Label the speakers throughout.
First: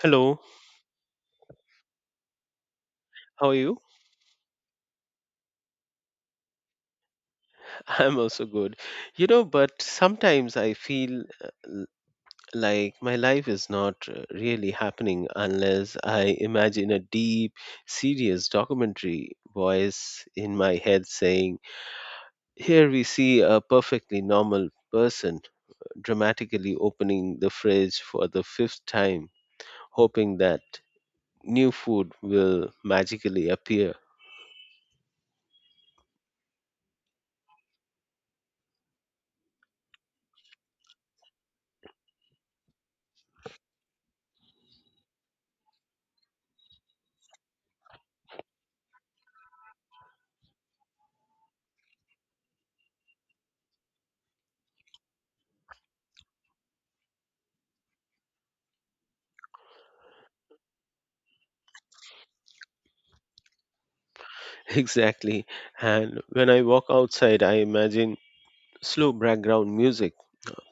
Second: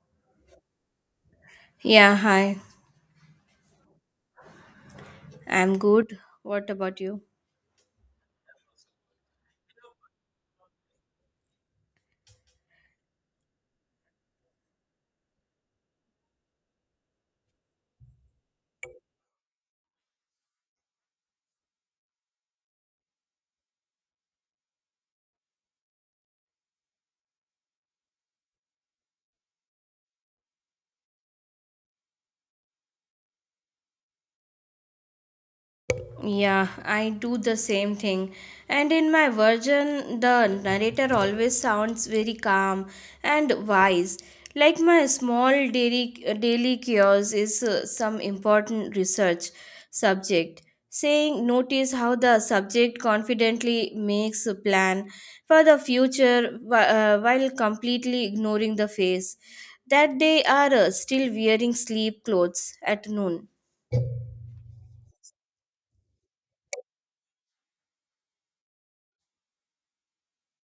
Speaker 1: Hello,
Speaker 2: Yeah, hi.
Speaker 1: how are you?
Speaker 2: I'm good. What about you?
Speaker 1: I'm also good. You know, but sometimes I feel like my life is not really happening unless I imagine a deep, serious documentary voice in my head saying, here we see a perfectly normal person dramatically opening the fridge for the fifth time, hoping that new food will magically appear.
Speaker 2: Yeah, I do the same thing. And in my version, the narrator always sounds very calm and wise. Like my small daily cures is some important research subject. Saying, notice how the subject confidently makes a plan for the future while completely ignoring the face. That they are still wearing sleep clothes at noon.
Speaker 1: Exactly. And when I walk outside, I imagine slow background music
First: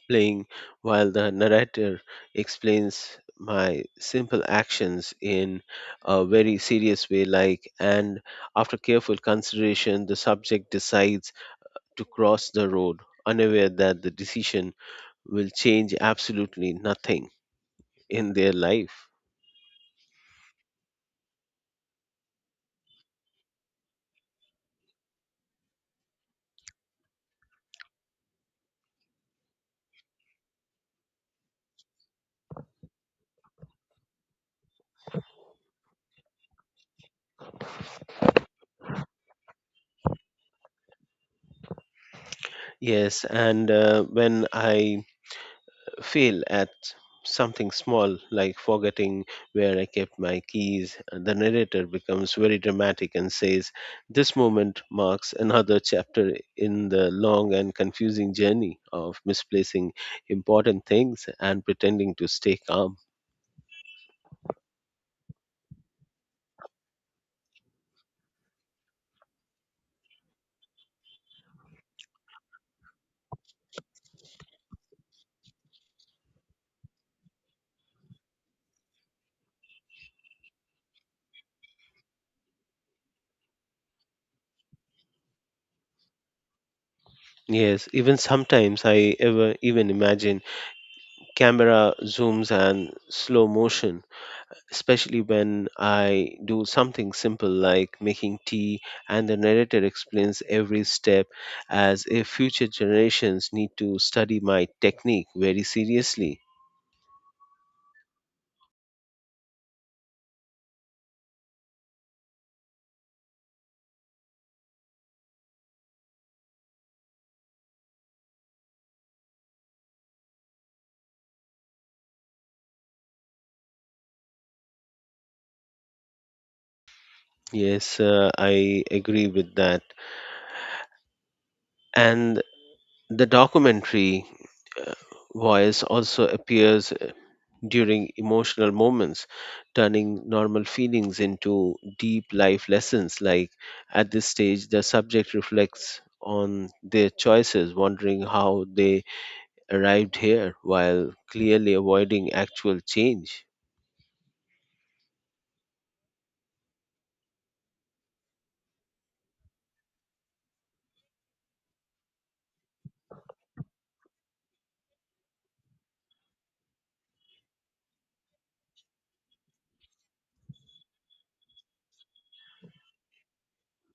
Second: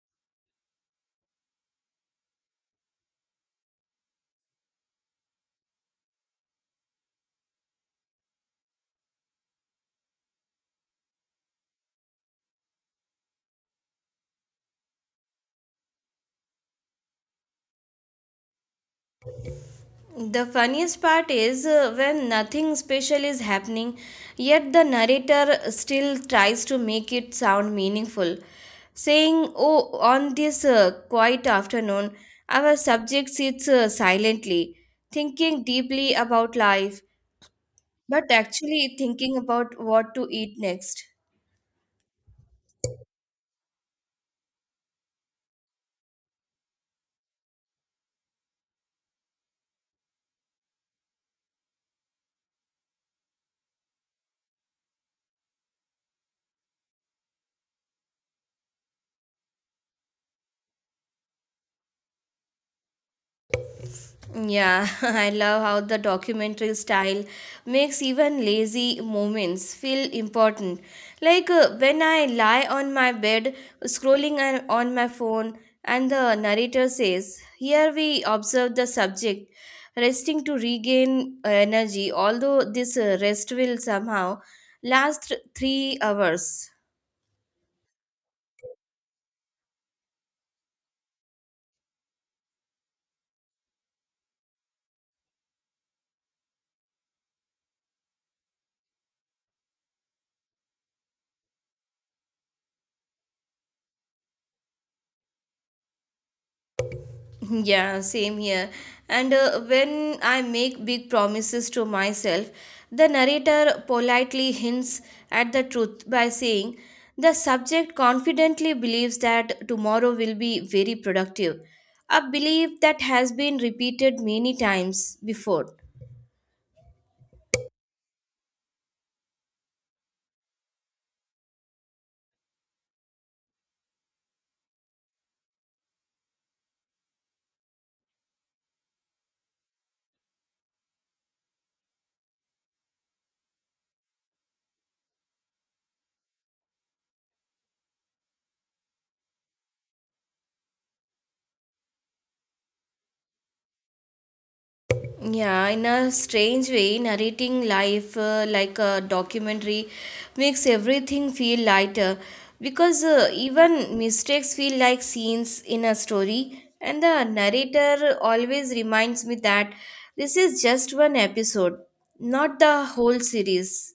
Speaker 1: playing while the narrator explains my simple actions in a very serious way, like, and after careful consideration, the subject decides to cross the road, unaware that the decision will change absolutely nothing in their life.
Speaker 2: The funniest part is when nothing special is happening, yet the narrator still tries to make it sound meaningful, saying, oh, on this quiet afternoon, our subject sits silently, thinking deeply about life, but actually thinking about what to eat next.
Speaker 1: Yes, and when I fail at something small, like forgetting where I kept my keys, and the narrator becomes very dramatic and says, this moment marks another chapter in the long and confusing journey of misplacing important things and pretending to stay calm.
Speaker 2: Yeah, I love how the documentary style makes even lazy moments feel important. Like when I lie on my bed scrolling on my phone and the narrator says, here we observe the subject resting to regain energy, although this rest will somehow last 3 hours.
Speaker 1: Yes, even sometimes I ever even imagine camera zooms and slow motion, especially when I do something simple like making tea, and the narrator explains every step as if future generations need to study my technique very seriously.
Speaker 2: Yeah, same here. And when I make big promises to myself, the narrator politely hints at the truth by saying, the subject confidently believes that tomorrow will be very productive, a belief that has been repeated many times before.
Speaker 1: Yes, I agree with that. And the documentary uh, voice also appears during emotional moments, turning normal feelings into deep life lessons. Like, at this stage, the subject reflects on their choices, wondering how they arrived here while clearly avoiding actual change.
Speaker 2: Yeah, in a strange way, narrating life like a documentary makes everything feel lighter because even mistakes feel like scenes in a story, and the narrator always reminds me that this is just one episode, not the whole series.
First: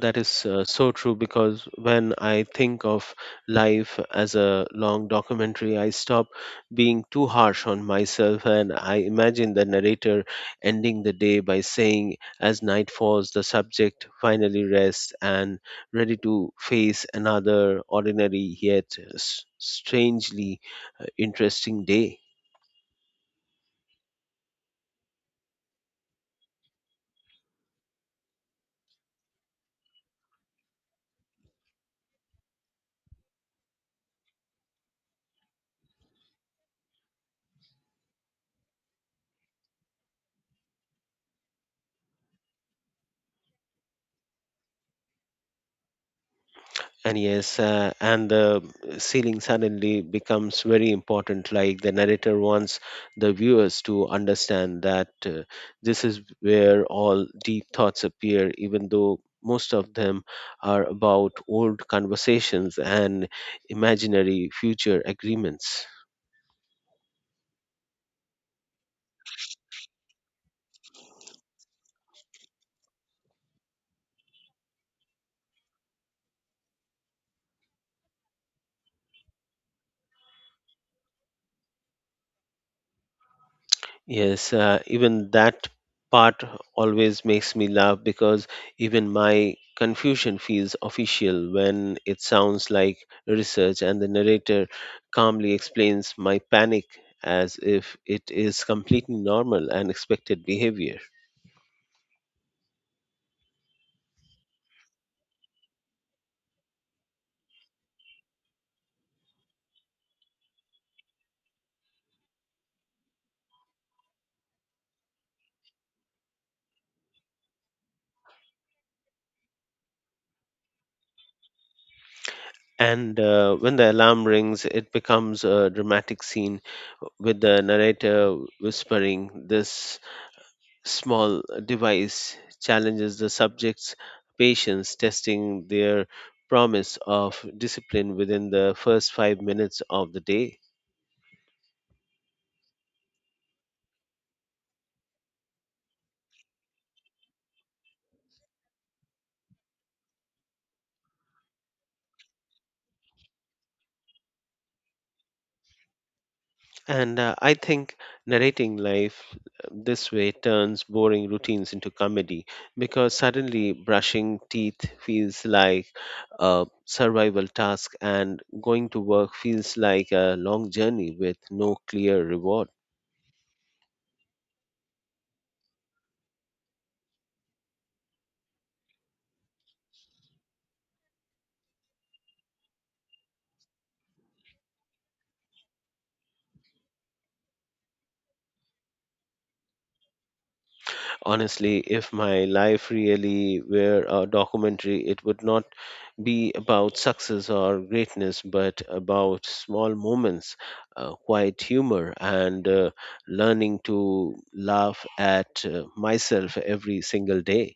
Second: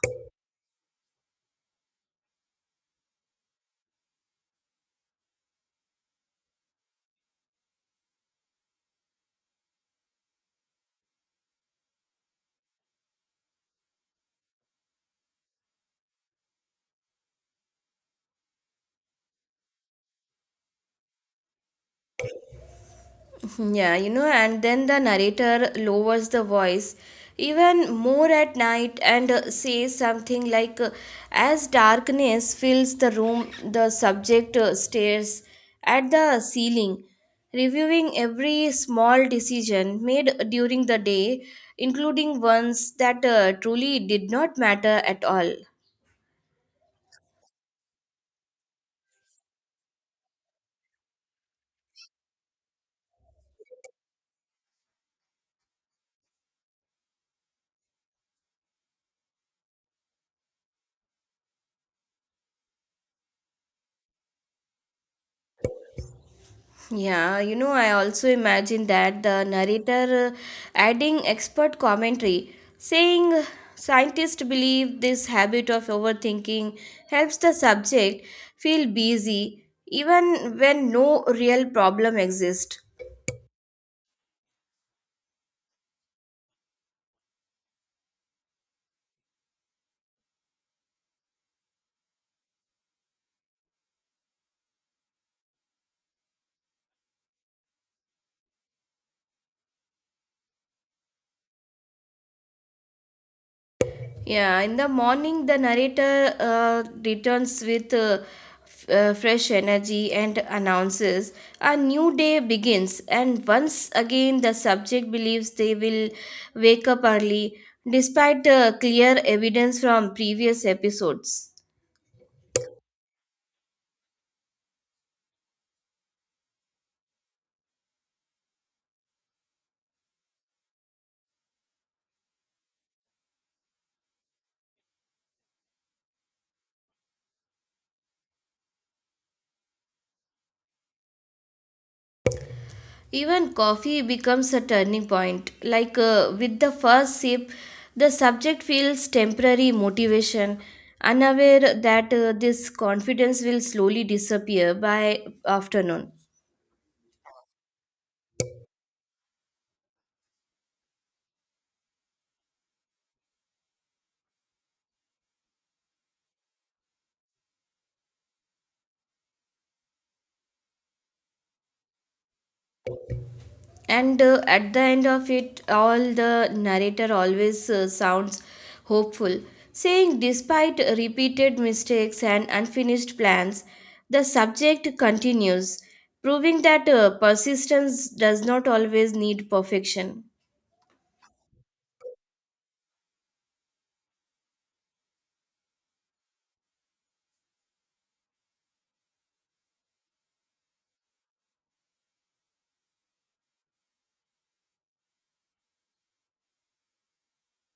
Speaker 1: That is so true, because when I think of life as a long documentary, I stop being too harsh on myself, and I imagine the narrator ending the day by saying, as night falls, the subject finally rests and ready to face another ordinary yet strangely interesting day.
Speaker 2: Yeah, and then the narrator lowers the voice even more at night and says something like, as darkness fills the room, the subject stares at the ceiling, reviewing every small decision made during the day, including ones that truly did not matter at all.
Speaker 1: And yes, and the ceiling suddenly becomes very important. Like, the narrator wants the viewers to understand that this is where all deep thoughts appear, even though most of them are about old conversations and imaginary future agreements.
Speaker 2: Yeah, I also imagine that the narrator adding expert commentary, saying scientists believe this habit of overthinking helps the subject feel busy even when no real problem exists.
Speaker 1: Yes, even that part always makes me laugh, because even my confusion feels official when it sounds like research, and the narrator calmly explains my panic as if it is completely normal and expected behavior.
Speaker 2: Yeah, in the morning, the narrator returns with fresh energy and announces a new day begins. And once again, the subject believes they will wake up early, despite clear evidence from previous episodes.
Speaker 1: And when the alarm rings, it becomes a dramatic scene, with the narrator whispering, this small device challenges the subject's patience, testing their promise of discipline within the first 5 minutes of the day.
Speaker 2: Even coffee becomes a turning point. Like with the first sip, the subject feels temporary motivation, unaware that this confidence will slowly disappear by afternoon.
Speaker 1: And I think narrating life this way turns boring routines into comedy, because suddenly brushing teeth feels like a survival task and going to work feels like a long journey with no clear reward.
Speaker 2: And at the end of it, all the narrator always sounds hopeful, saying, despite repeated mistakes and unfinished plans, the subject continues, proving that persistence does not always need perfection.
Speaker 1: Honestly, if my life really were a documentary, it would not be about success or greatness, but about small moments, quiet humor, and learning to laugh at myself every single day.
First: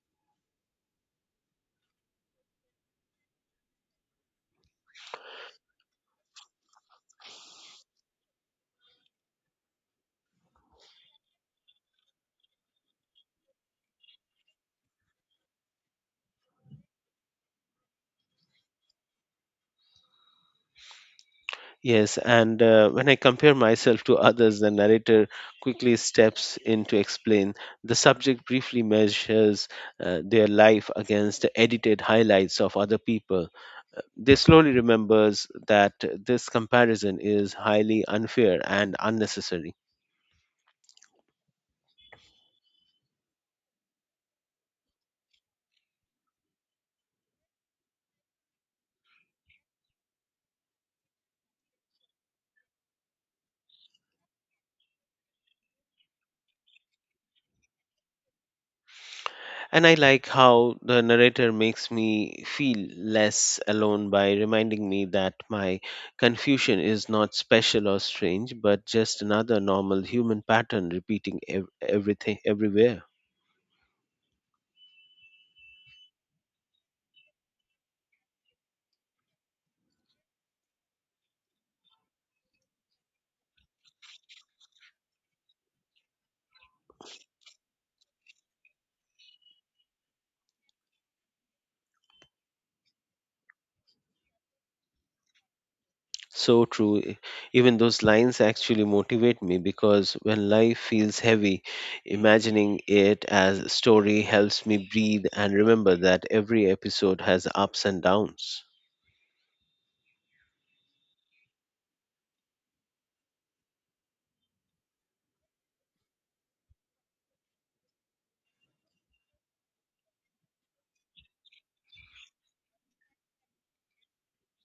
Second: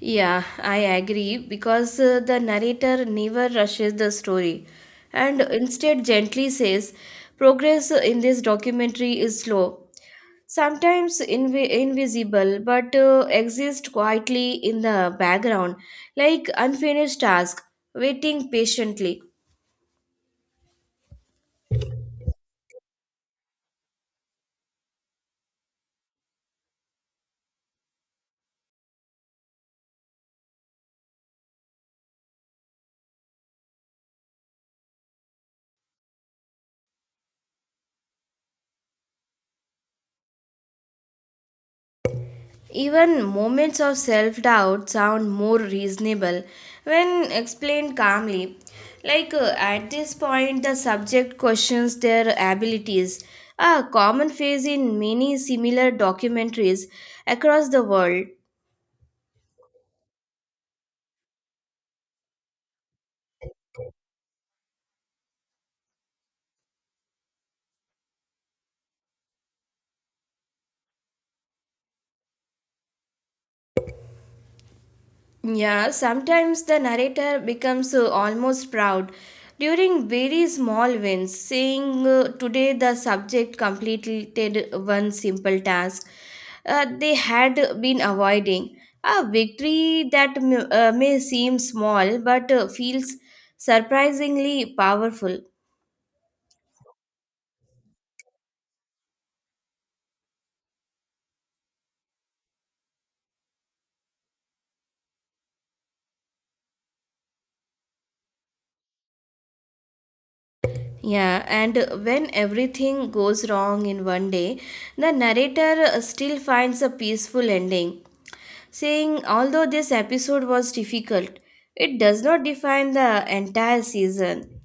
Speaker 2: Yeah, I agree because the narrator never rushes the story and instead gently says progress in this documentary is slow, sometimes invisible but exists quietly in the background like unfinished task waiting patiently.
Speaker 1: Yes, and when I compare myself to others, the narrator quickly steps in to explain. The subject briefly measures their life against the edited highlights of other people. They slowly remembers that this comparison is highly unfair and unnecessary.
Speaker 2: Even moments of self doubt sound more reasonable when explained calmly. Like at this point, the subject questions their abilities, a common phase in many similar documentaries across the world.
Speaker 1: And I like how the narrator makes me feel less alone by reminding me that my confusion is not special or strange, but just another normal human pattern repeating everything everywhere.
Speaker 2: Yeah, sometimes the narrator becomes almost proud during very small wins, saying, today the subject completed one simple task they had been avoiding. A victory that may seem small but feels surprisingly powerful.
Speaker 1: So true. Even those lines actually motivate me, because when life feels heavy, imagining it as a story helps me breathe and remember that every episode has ups and downs.
Speaker 2: Yeah, and when everything goes wrong in one day, the narrator still finds a peaceful ending saying although this episode was difficult, it does not define the entire season.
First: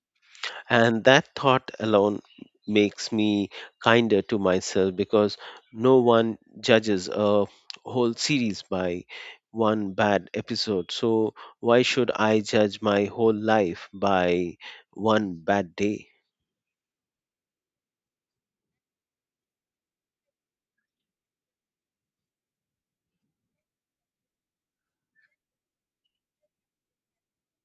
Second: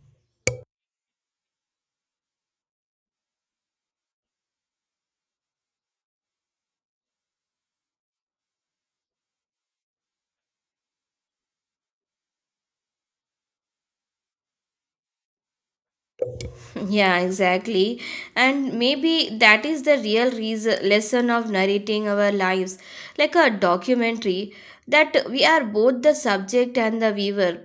Speaker 1: And that thought alone makes me kinder to myself, because no one judges a whole series by one bad episode. So why should I judge my whole life by one bad day?
Speaker 2: Yeah, exactly. And maybe that is the real reason, lesson of narrating our lives like a documentary that we are both the subject and the viewer,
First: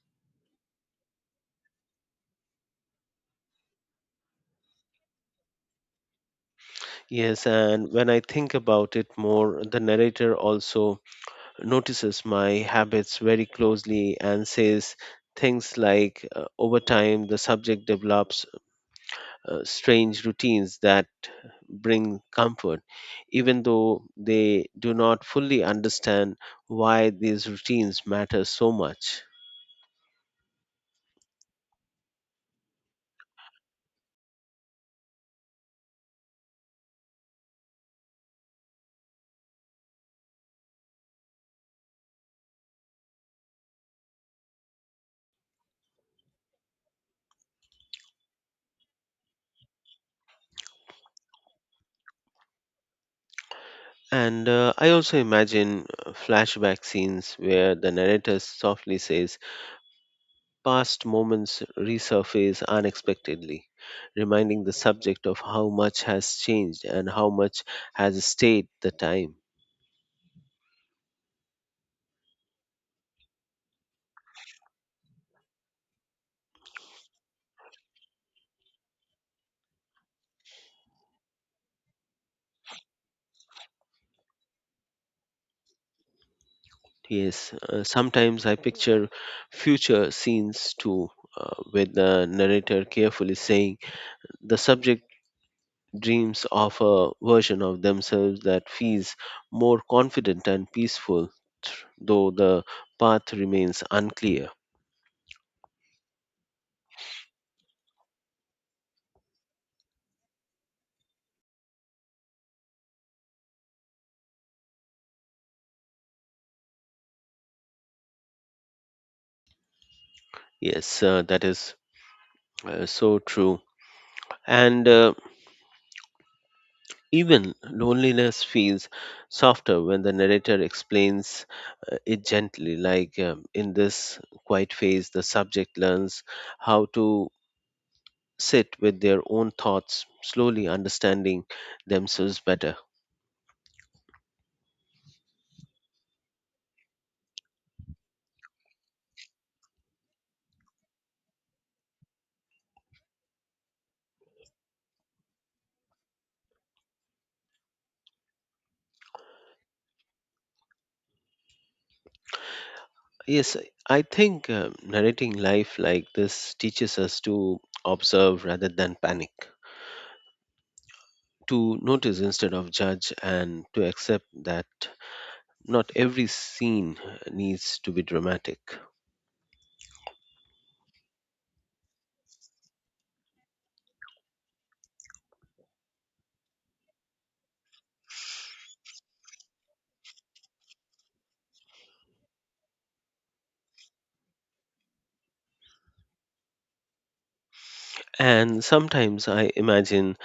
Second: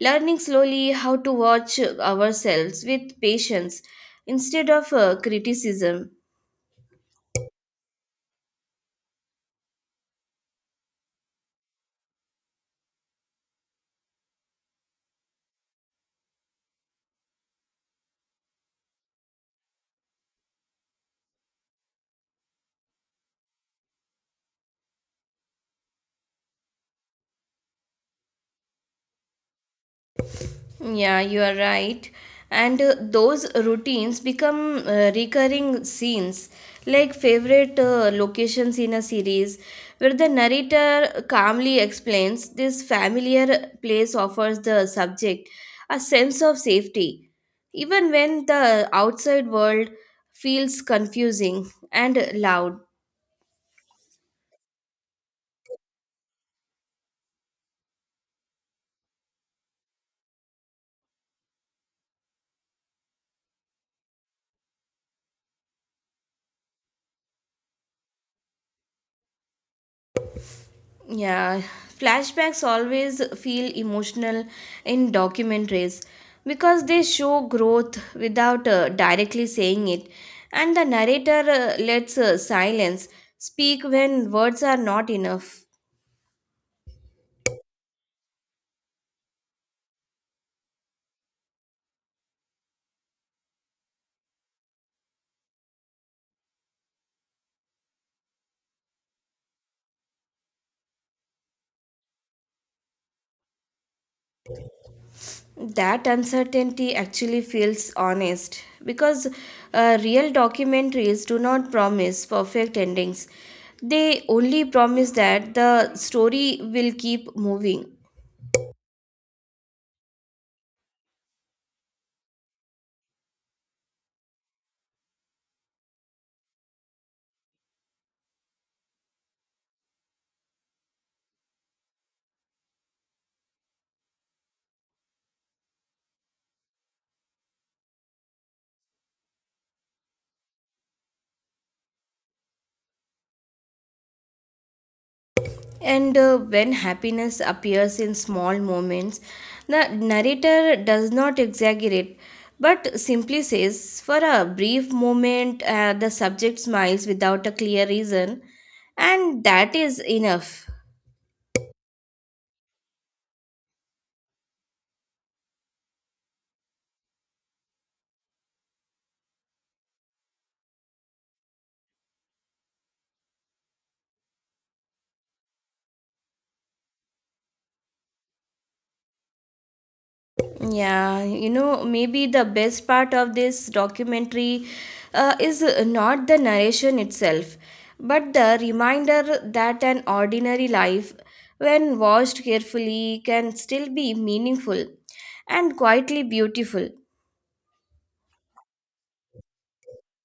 Speaker 2: learning slowly how to watch ourselves with patience instead of criticism.
Speaker 1: Yes, and when I think about it more, the narrator also notices my habits very closely and says things like, over time, the subject develops strange routines that bring comfort, even though they do not fully understand why these routines matter so much.
Speaker 2: Yeah, you are right. And those routines become recurring scenes, like favorite locations in a series, where the narrator calmly explains this familiar place offers the subject a sense of safety, even when the outside world feels confusing and loud.
Speaker 1: And I also imagine flashback scenes where the narrator softly says, past moments resurface unexpectedly, reminding the subject of how much has changed and how much has stayed the time.
Speaker 2: Yeah, flashbacks always feel emotional in documentaries because they show growth without directly saying it, and the narrator lets silence speak when words are not enough.
Speaker 1: Yes, sometimes I picture future scenes too, with the narrator carefully saying the subject dreams of a version of themselves that feels more confident and peaceful, though the path remains unclear.
Speaker 2: That uncertainty actually feels honest because real documentaries do not promise perfect endings, they only promise that the story will keep moving.
Speaker 1: Yes, that is so true. And even loneliness feels softer when the narrator explains it gently, like, in this quiet phase, the subject learns how to sit with their own thoughts, slowly understanding themselves better.
Speaker 2: And when happiness appears in small moments, the narrator does not exaggerate but simply says, for a brief moment, the subject smiles without a clear reason, and that is enough.
Speaker 1: Yes, I think narrating life like this teaches us to observe rather than panic, to notice instead of judge, and to accept that not every scene needs to be dramatic.
Speaker 2: Yeah, maybe the best part of this documentary is not the narration itself, but the reminder that an ordinary life, when watched carefully, can still be meaningful and quietly beautiful.
Speaker 1: And sometimes I imagine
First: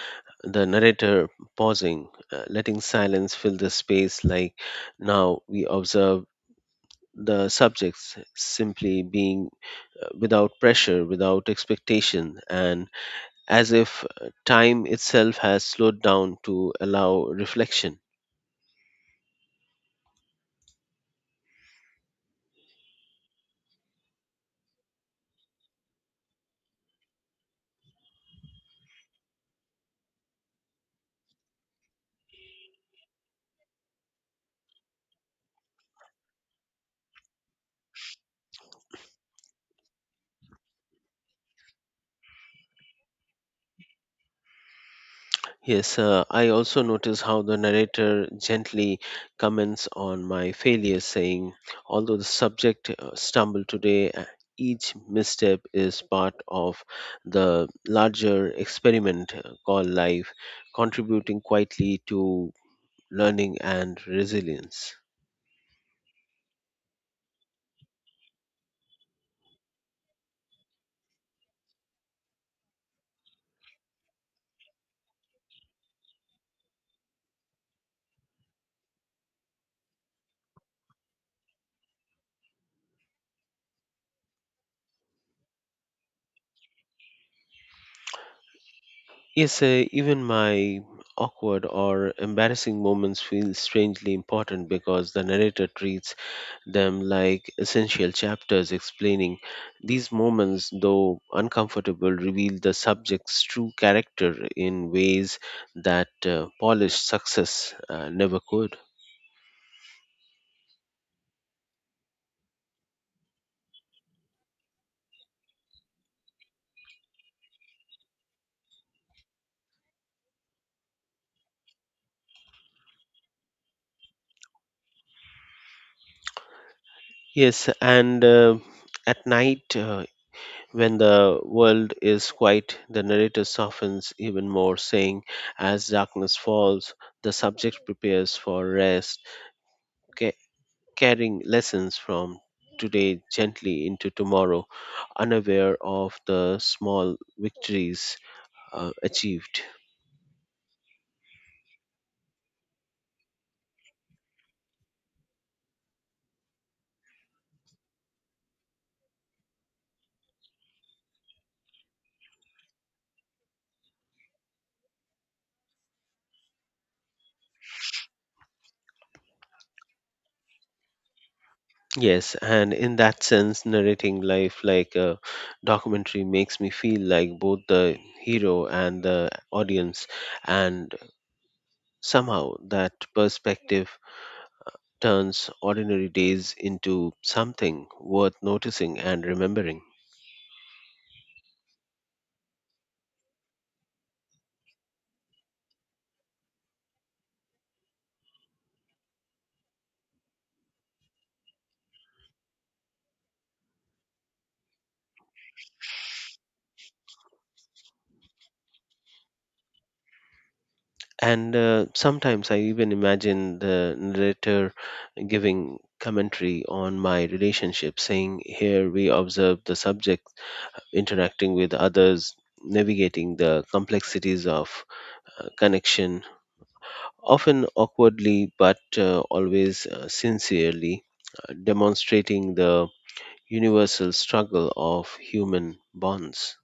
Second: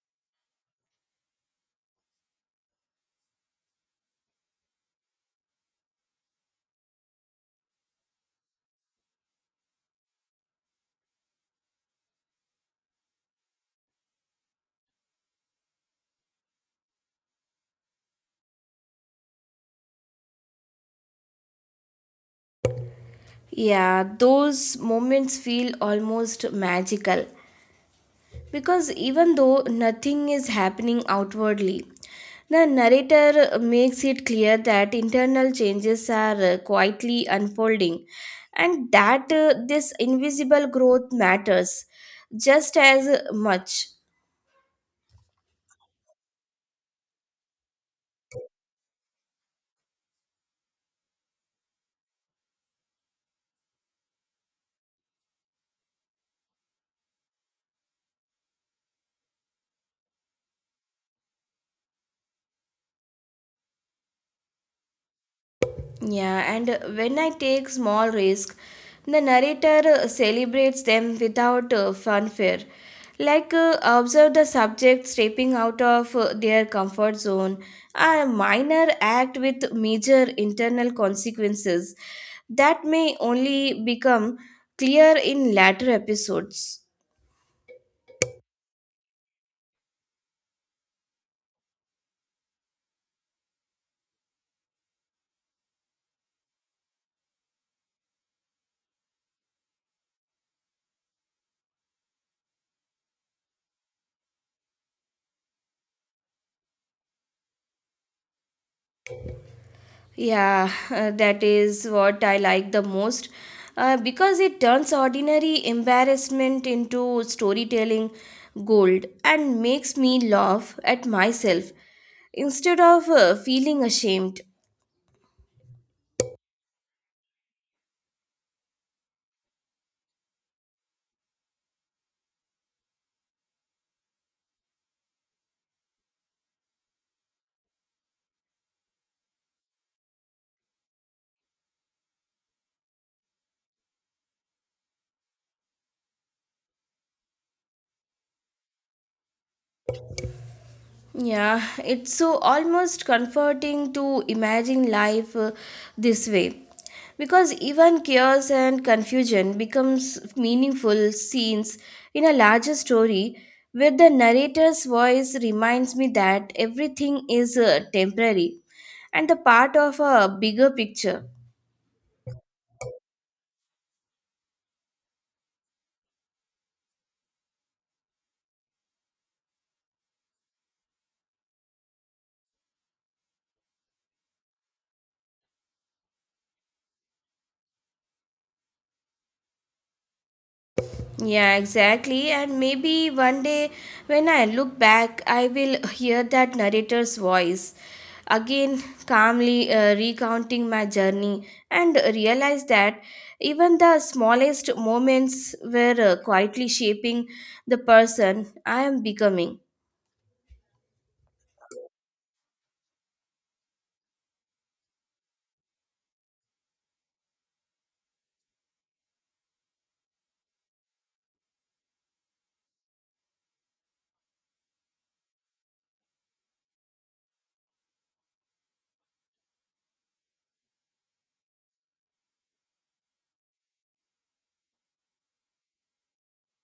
Speaker 1: the narrator pausing, letting silence fill the space, like, now we observe the subjects simply being without pressure, without expectation, and as if time itself has slowed down to allow reflection.
Speaker 2: Yeah, those moments feel almost magical because even though nothing is happening outwardly, the narrator makes it clear that internal changes are quietly unfolding and that this invisible growth matters just as much.
Speaker 1: Yes, I also notice how the narrator gently comments on my failures, saying, although the subject stumbled today, each misstep is part of the larger experiment called life, contributing quietly to learning and resilience.
Speaker 2: Yeah, and when I take small risk, the narrator celebrates them without fanfare. Like observe the subject stepping out of their comfort zone, a minor act with major internal consequences that may only become clear in later episodes.
Speaker 1: Yes, even my awkward or embarrassing moments feel strangely important, because the narrator treats them like essential chapters, explaining these moments, though uncomfortable, reveal the subject's true character in ways that polished success never could.
Speaker 2: Yeah, that is what I like the most because it turns ordinary embarrassment into storytelling gold and makes me laugh at myself instead of feeling ashamed.
Speaker 1: Yes, and at night, when the world is quiet, the narrator softens even more, saying, as darkness falls, the subject prepares for rest. Okay, carrying lessons from today gently into tomorrow, unaware of the small victories achieved.
Speaker 2: Yeah, it's so almost comforting to imagine life this way. Because even chaos and confusion becomes meaningful scenes in a larger story where the narrator's voice reminds me that everything is temporary and the part of a bigger picture.
Speaker 1: Yes, and in that sense, narrating life like a documentary makes me feel like both the hero and the audience, and somehow that perspective turns ordinary days into something worth noticing and remembering.
Speaker 2: Yeah, exactly. And maybe one day when I look back, I will hear that narrator's voice again, calmly recounting my journey and realize that even the smallest moments were quietly shaping the person I am becoming.
Speaker 1: And sometimes I even imagine the narrator giving commentary on my relationship, saying, here we observe the subject interacting with others, navigating the complexities of connection, often awkwardly but always sincerely, demonstrating the universal struggle of human bonds.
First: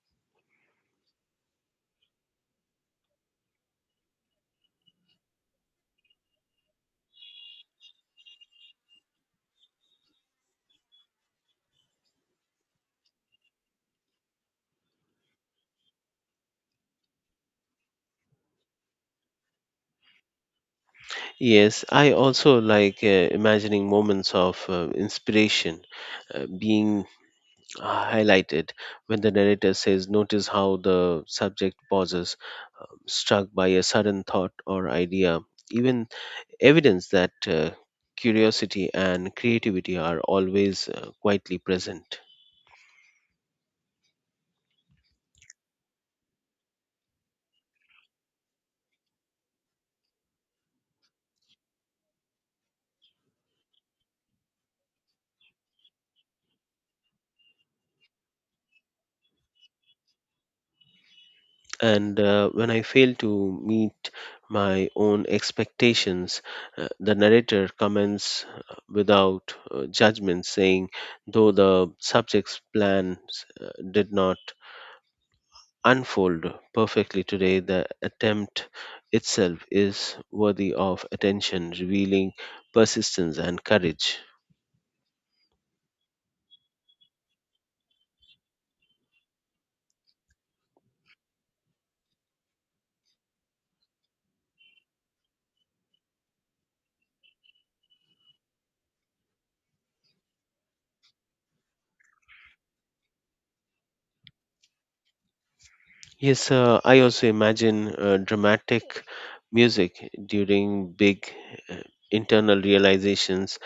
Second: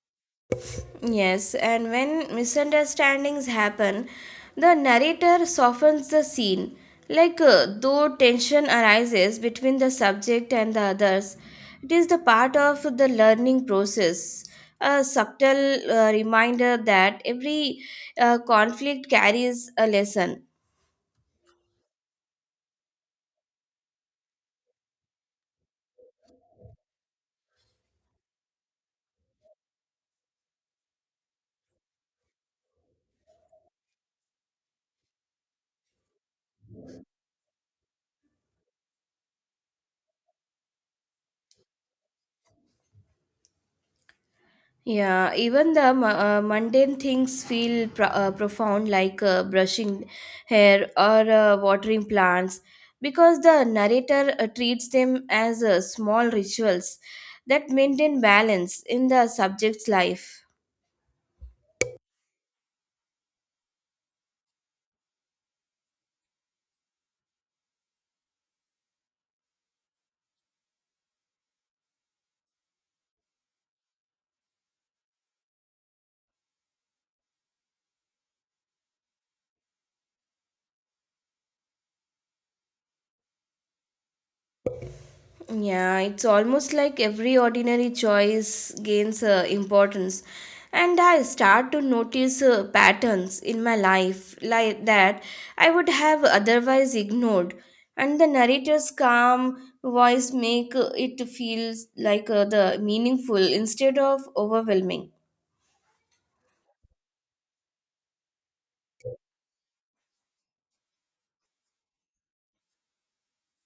Speaker 2: Yes, and when misunderstandings happen, the narrator softens the scene. Like though tension arises between the subject and the others, it is the part of the learning process. A subtle reminder that every conflict carries a lesson.
Speaker 1: Yes, I also like imagining moments of inspiration being highlighted when the narrator says, notice how the subject pauses, struck by a sudden thought or idea. Even evidence that curiosity and creativity are always quietly present.
Speaker 2: Yeah, even the mundane things feel profound, like brushing hair or watering plants, because the narrator treats them as small rituals that maintain balance in the subject's life.
Speaker 1: And when I fail to meet my own expectations, the narrator comments without judgment, saying, though the subject's plans did not unfold perfectly today, the attempt itself is worthy of attention, revealing persistence and courage.
Speaker 2: Yeah, it's almost like every ordinary choice gains importance. And I start to notice patterns in my life like that I would have otherwise ignored. And the narrator's calm voice make it feel like the meaningful instead of overwhelming.
Speaker 1: Yes, I also imagine dramatic music during big uh, internal realizations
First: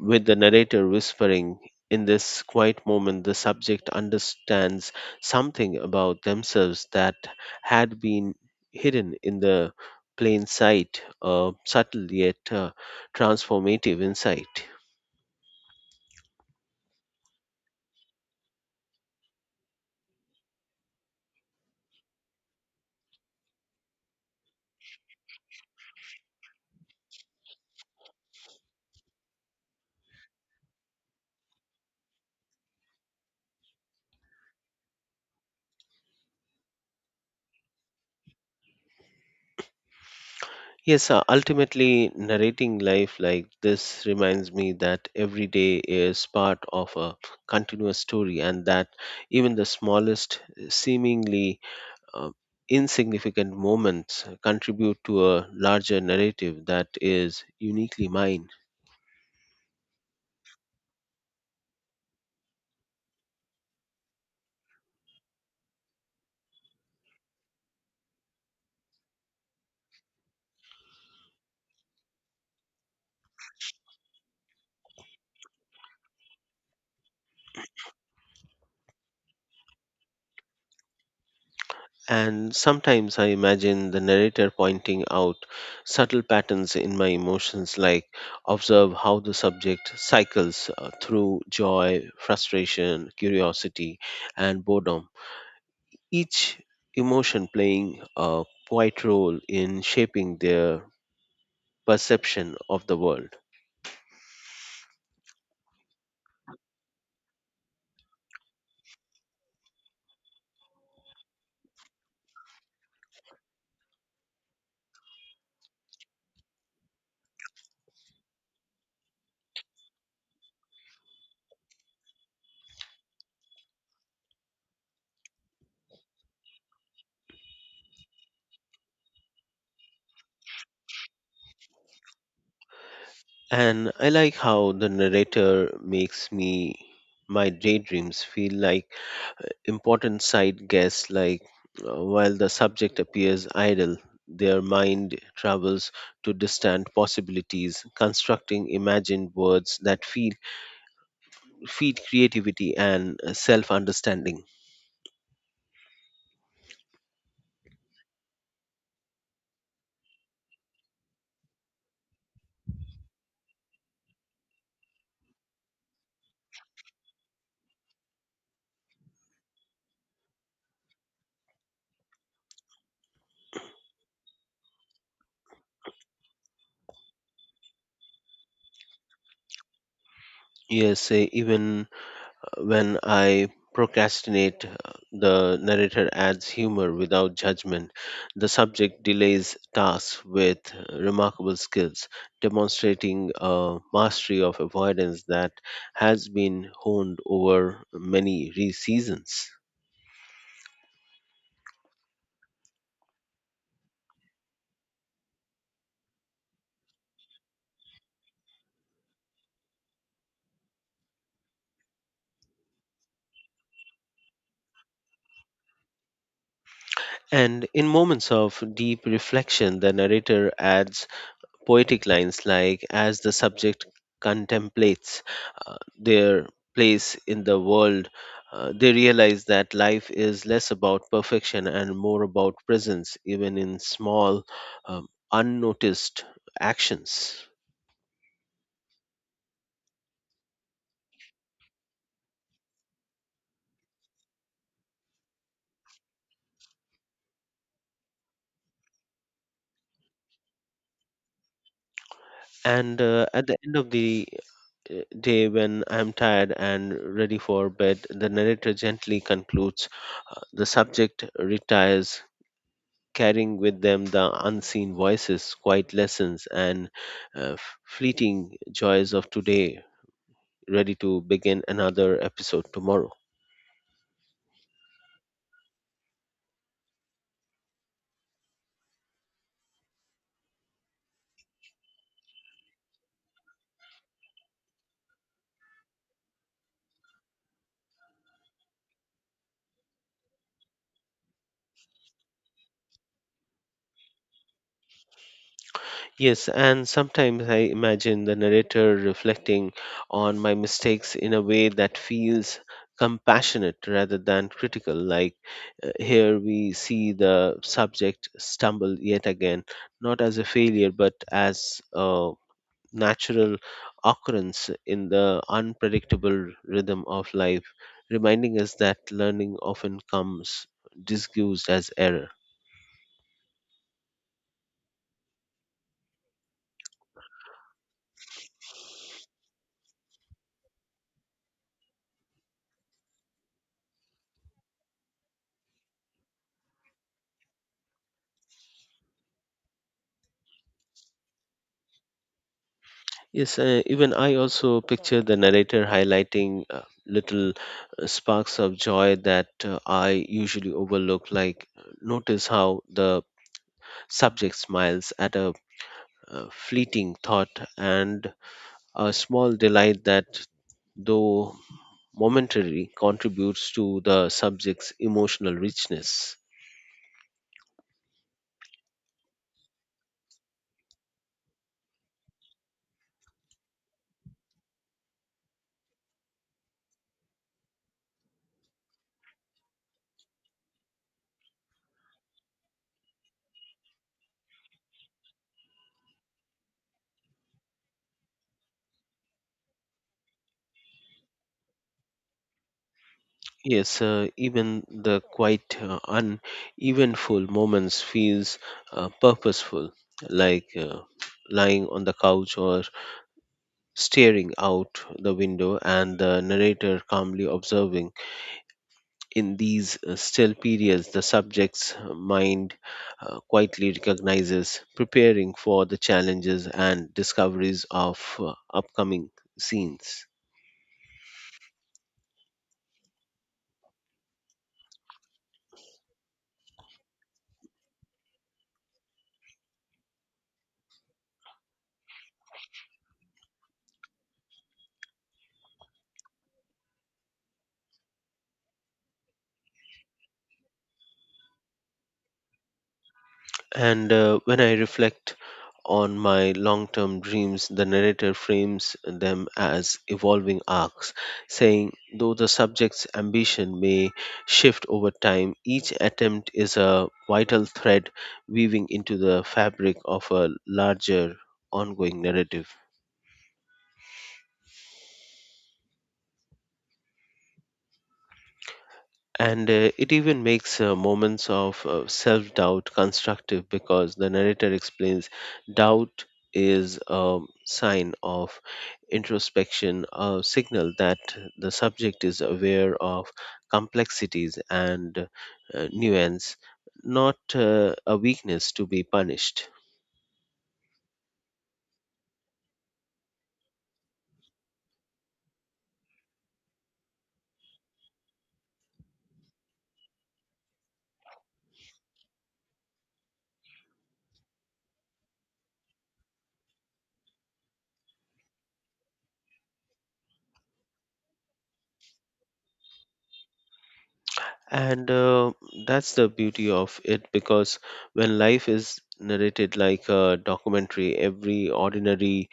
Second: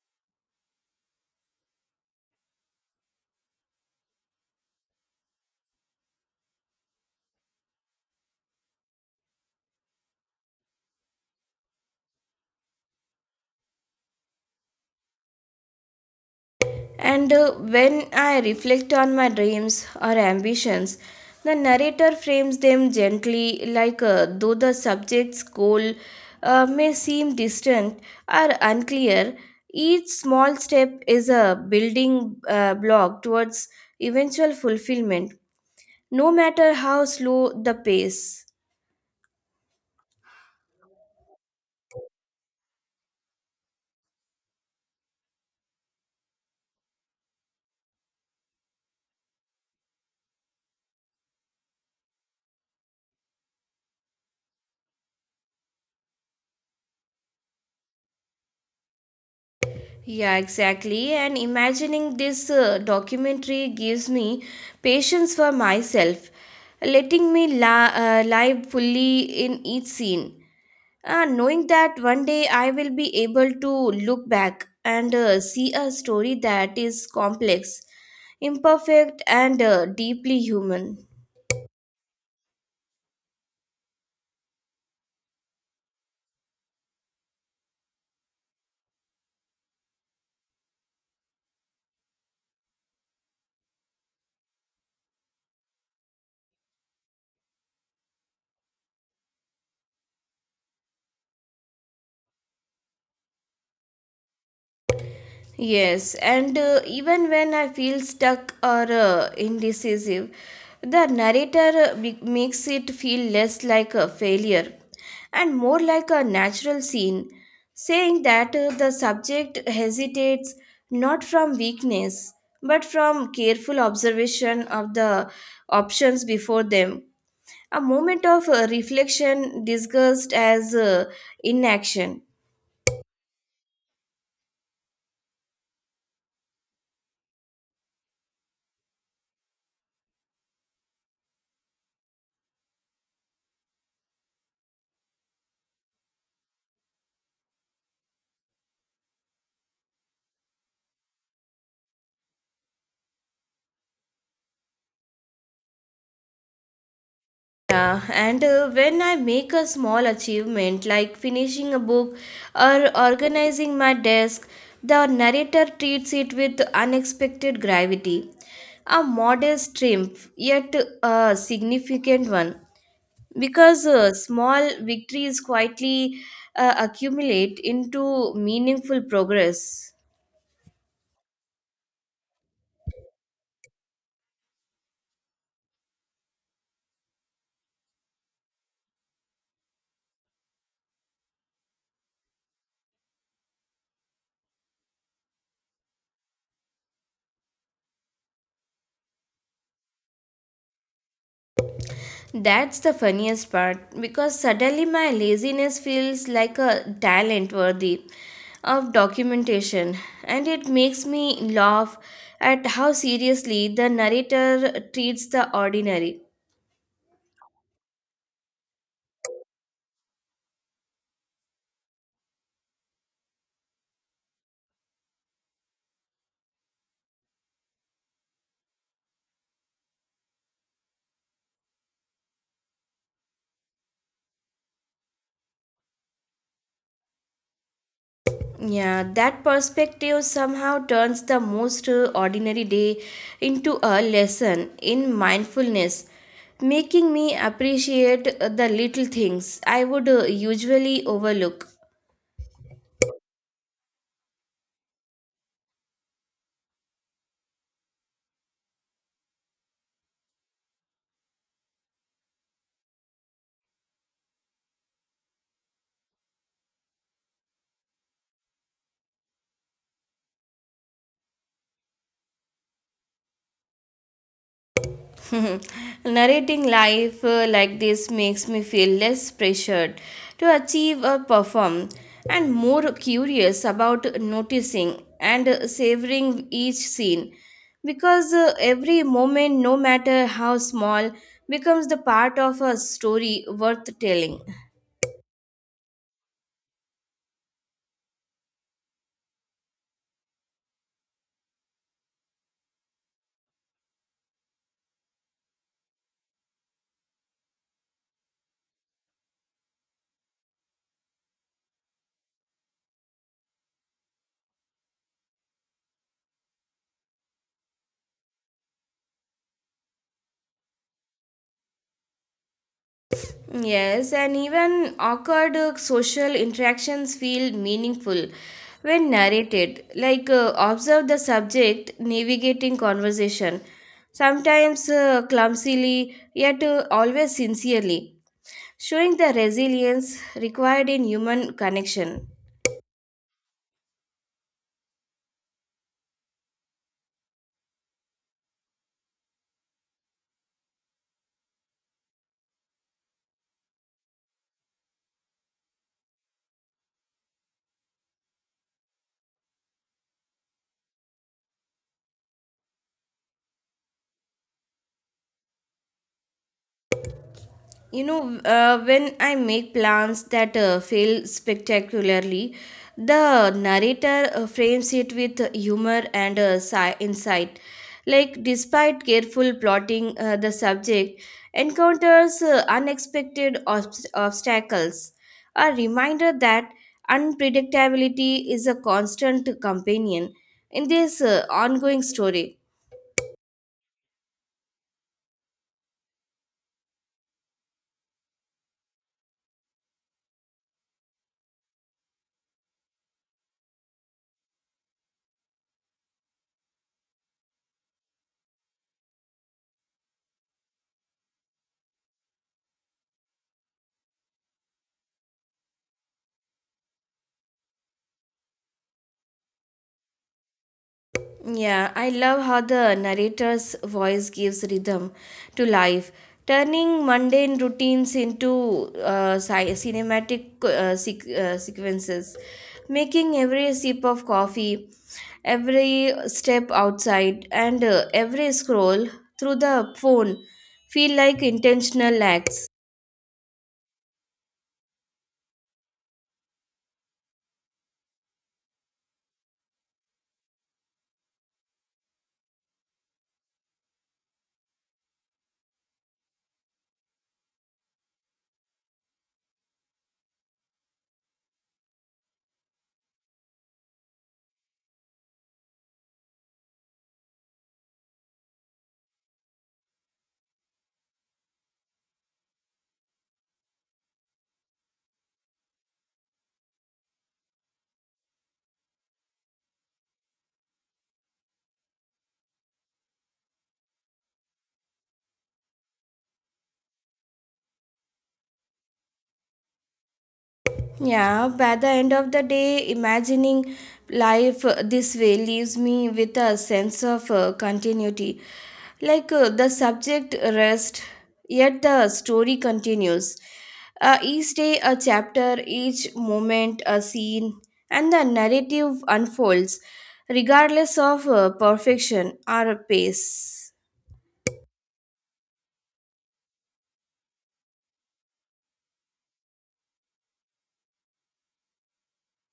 Speaker 1: with the narrator whispering, in this quiet moment, the subject understands something about themselves that had been hidden in the plain sight, a subtle yet transformative insight.
Speaker 2: And when I reflect on my dreams or ambitions, the narrator frames them gently, like though the subject's goal may seem distant or unclear, each small step is a building block towards eventual fulfillment, no matter how slow the pace.
Speaker 1: Yes, ultimately, narrating life like this reminds me that every day is part of a continuous story, and that even the smallest, seemingly uh, insignificant moments contribute to a larger narrative that is uniquely mine.
Speaker 2: Yeah, exactly. And imagining this documentary gives me patience for myself, letting me live fully in each scene. Knowing that one day I will be able to look back and see a story that is complex, imperfect, and deeply human.
Speaker 1: And sometimes I imagine the narrator pointing out subtle patterns in my emotions, like, observe how the subject cycles through joy, frustration, curiosity, and boredom, each emotion playing a quiet role in shaping their perception of the world.
Speaker 2: Yes, and even when I feel stuck or indecisive, the narrator makes it feel less like a failure and more like a natural scene, saying that the subject hesitates not from weakness but from careful observation of the options before them, a moment of reflection disguised as inaction.
Speaker 1: And I like how the narrator makes me my daydreams feel like important side guess, like, while the subject appears idle, their mind travels to distant possibilities, constructing imagined words that feed creativity and self understanding.
Speaker 2: Yeah, and when I make a small achievement like finishing a book or organizing my desk, the narrator treats it with unexpected gravity. A modest triumph, yet a significant one, because small victories quietly accumulate into meaningful progress.
Speaker 1: Yes, even when I procrastinate, the narrator adds humor without judgment. The subject delays tasks with remarkable skills, demonstrating a mastery of avoidance that has been honed over many seasons.
Speaker 2: That's the funniest part because suddenly my laziness feels like a talent worthy of documentation and it makes me laugh at how seriously the narrator treats the ordinary.
Speaker 1: And in moments of deep reflection, the narrator adds poetic lines like, as the subject contemplates their place in the world, they realize that life is less about perfection and more about presence, even in small, unnoticed actions.
Speaker 2: Yeah, that perspective somehow turns the most ordinary day into a lesson in mindfulness, making me appreciate the little things I would usually overlook.
Speaker 1: And at the end of the day, when I'm tired and ready for bed, the narrator gently concludes the subject retires, carrying with them the unseen voices, quiet lessons, and uh, fleeting joys of today, ready to begin another episode tomorrow.
Speaker 2: Narrating life like this makes me feel less pressured to achieve or perform and more curious about noticing and savoring each scene because every moment, no matter how small, becomes the part of a story worth telling.
Speaker 1: Yes, and sometimes I imagine the narrator reflecting on my mistakes in a way that feels compassionate rather than critical. Like, here we see the subject stumble yet again, not as a failure, but as a natural occurrence in the unpredictable rhythm of life, reminding us that learning often comes disguised as error.
Speaker 2: Yes, and even awkward social interactions feel meaningful when narrated. Like observe the subject navigating conversation, sometimes clumsily, yet always sincerely, showing the resilience required in human connection.
Speaker 1: Yes, even I also picture the narrator highlighting little sparks of joy that I usually overlook. Like, notice how the subject smiles at a fleeting thought and a small delight that, though momentary, contributes to the subject's emotional richness.
Speaker 2: you know when I make plans that fail spectacularly, the narrator frames it with humor and insight, like despite careful plotting, the subject encounters unexpected obstacles, a reminder that unpredictability is a constant companion in this ongoing story.
Speaker 1: Yes, even the quite uneventful moments feels purposeful, like lying on the couch or staring out the window, and the narrator calmly observing, in these still periods, the subject's mind quietly recognizes, preparing for the challenges and discoveries of upcoming scenes.
Speaker 2: Yeah, I love how the narrator's voice gives rhythm to life, turning mundane routines into cinematic sequences, making every sip of coffee, every step outside, and every scroll through the phone feel like intentional acts.
Speaker 1: And when I reflect on my long term dreams, the narrator frames them as evolving arcs, saying, though the subject's ambition may shift over time, each attempt is a vital thread weaving into the fabric of a larger ongoing narrative. And it even makes moments of self doubt constructive, because the narrator explains doubt is a sign of introspection, a signal that the subject is aware of complexities and nuance, not a weakness to be punished.
Speaker 2: Yeah, by the end of the day, imagining life this way leaves me with a sense of continuity. Like the subject rests, yet the story continues. Each day, a chapter, each moment, a scene, and the narrative unfolds, regardless of perfection or pace.
Speaker 1: And that's the beauty of it, because when life is narrated like a documentary, every ordinary,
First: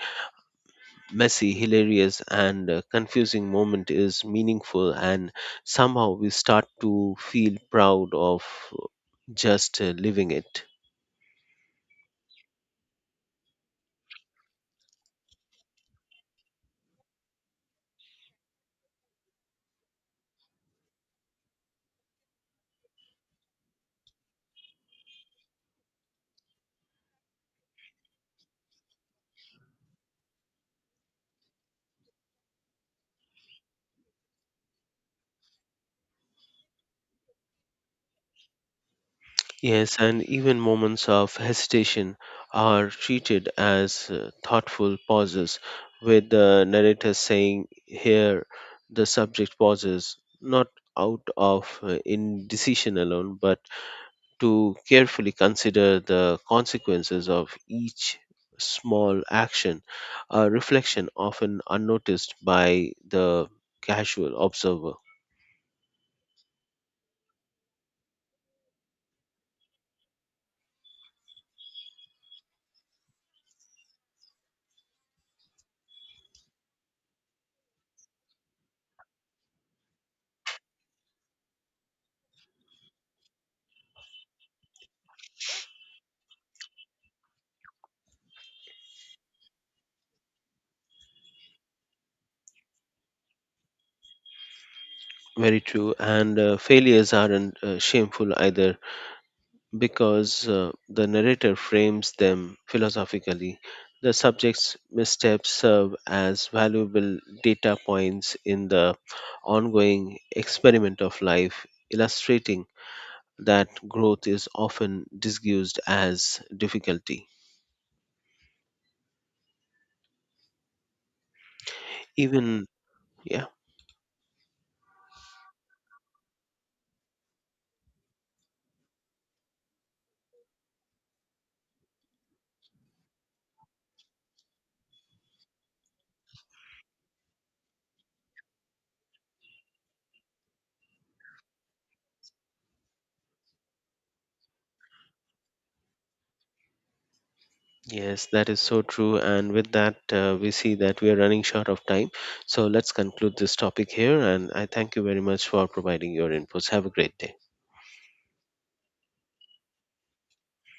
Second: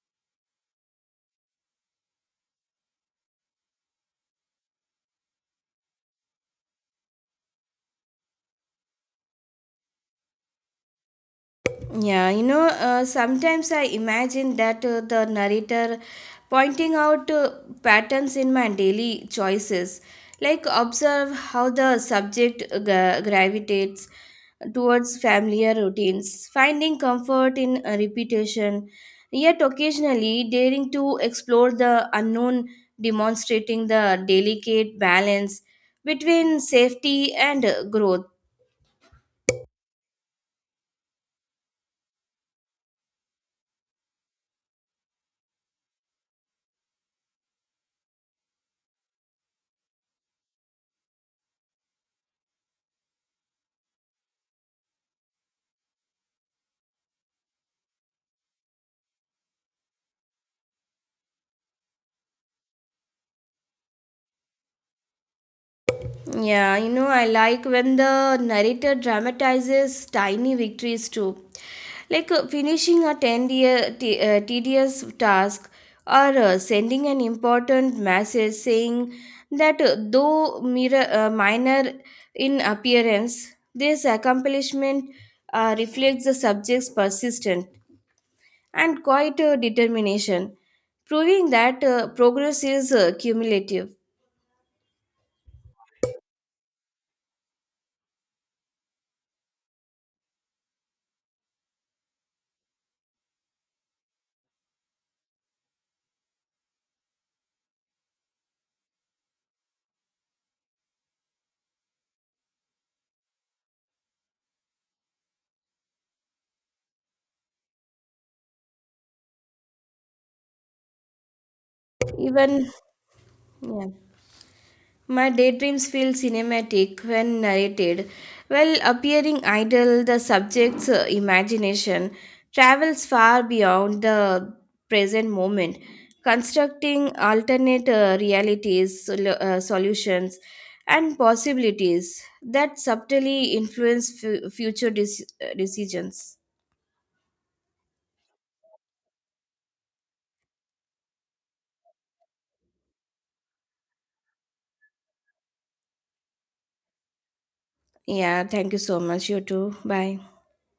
Speaker 1: messy, hilarious, and confusing moment is meaningful, and somehow we start to feel proud of just living it.
Speaker 2: Yeah, sometimes I imagine that the narrator pointing out patterns in my daily choices, like observe how the subject gravitates towards familiar routines, finding comfort in repetition, yet occasionally daring to explore the unknown, demonstrating the delicate balance between safety and growth.
Speaker 1: Yes, and even moments of hesitation are treated as thoughtful pauses, with the narrator saying, here the subject pauses, not out of indecision alone, but to carefully consider the consequences of each small action, a reflection often unnoticed by the casual observer.
Speaker 2: Yeah, I like when the narrator dramatizes tiny victories too, like finishing a 10 year, tedious task or sending an important message, saying that though minor in appearance, this accomplishment reflects the subject's persistent and quiet determination, proving that progress is cumulative.
Speaker 1: Very true. And failures aren't shameful either, because the narrator frames them philosophically. The subject's missteps serve as valuable data points in the ongoing experiment of life, illustrating that growth is often disguised as difficulty. Even,
Speaker 2: Even,
Speaker 1: yeah,
Speaker 2: yeah. My daydreams feel cinematic when narrated, while appearing idle, the subject's imagination travels far beyond the present moment, constructing alternate realities, solutions, and possibilities that subtly influence future decisions.
Speaker 1: yes, that is so true. And with that, we see that we are running short of time. So let's conclude this topic here. And I thank you very much for providing your inputs. Have a great day.
Speaker 2: Yeah, thank you so much. You too. Bye.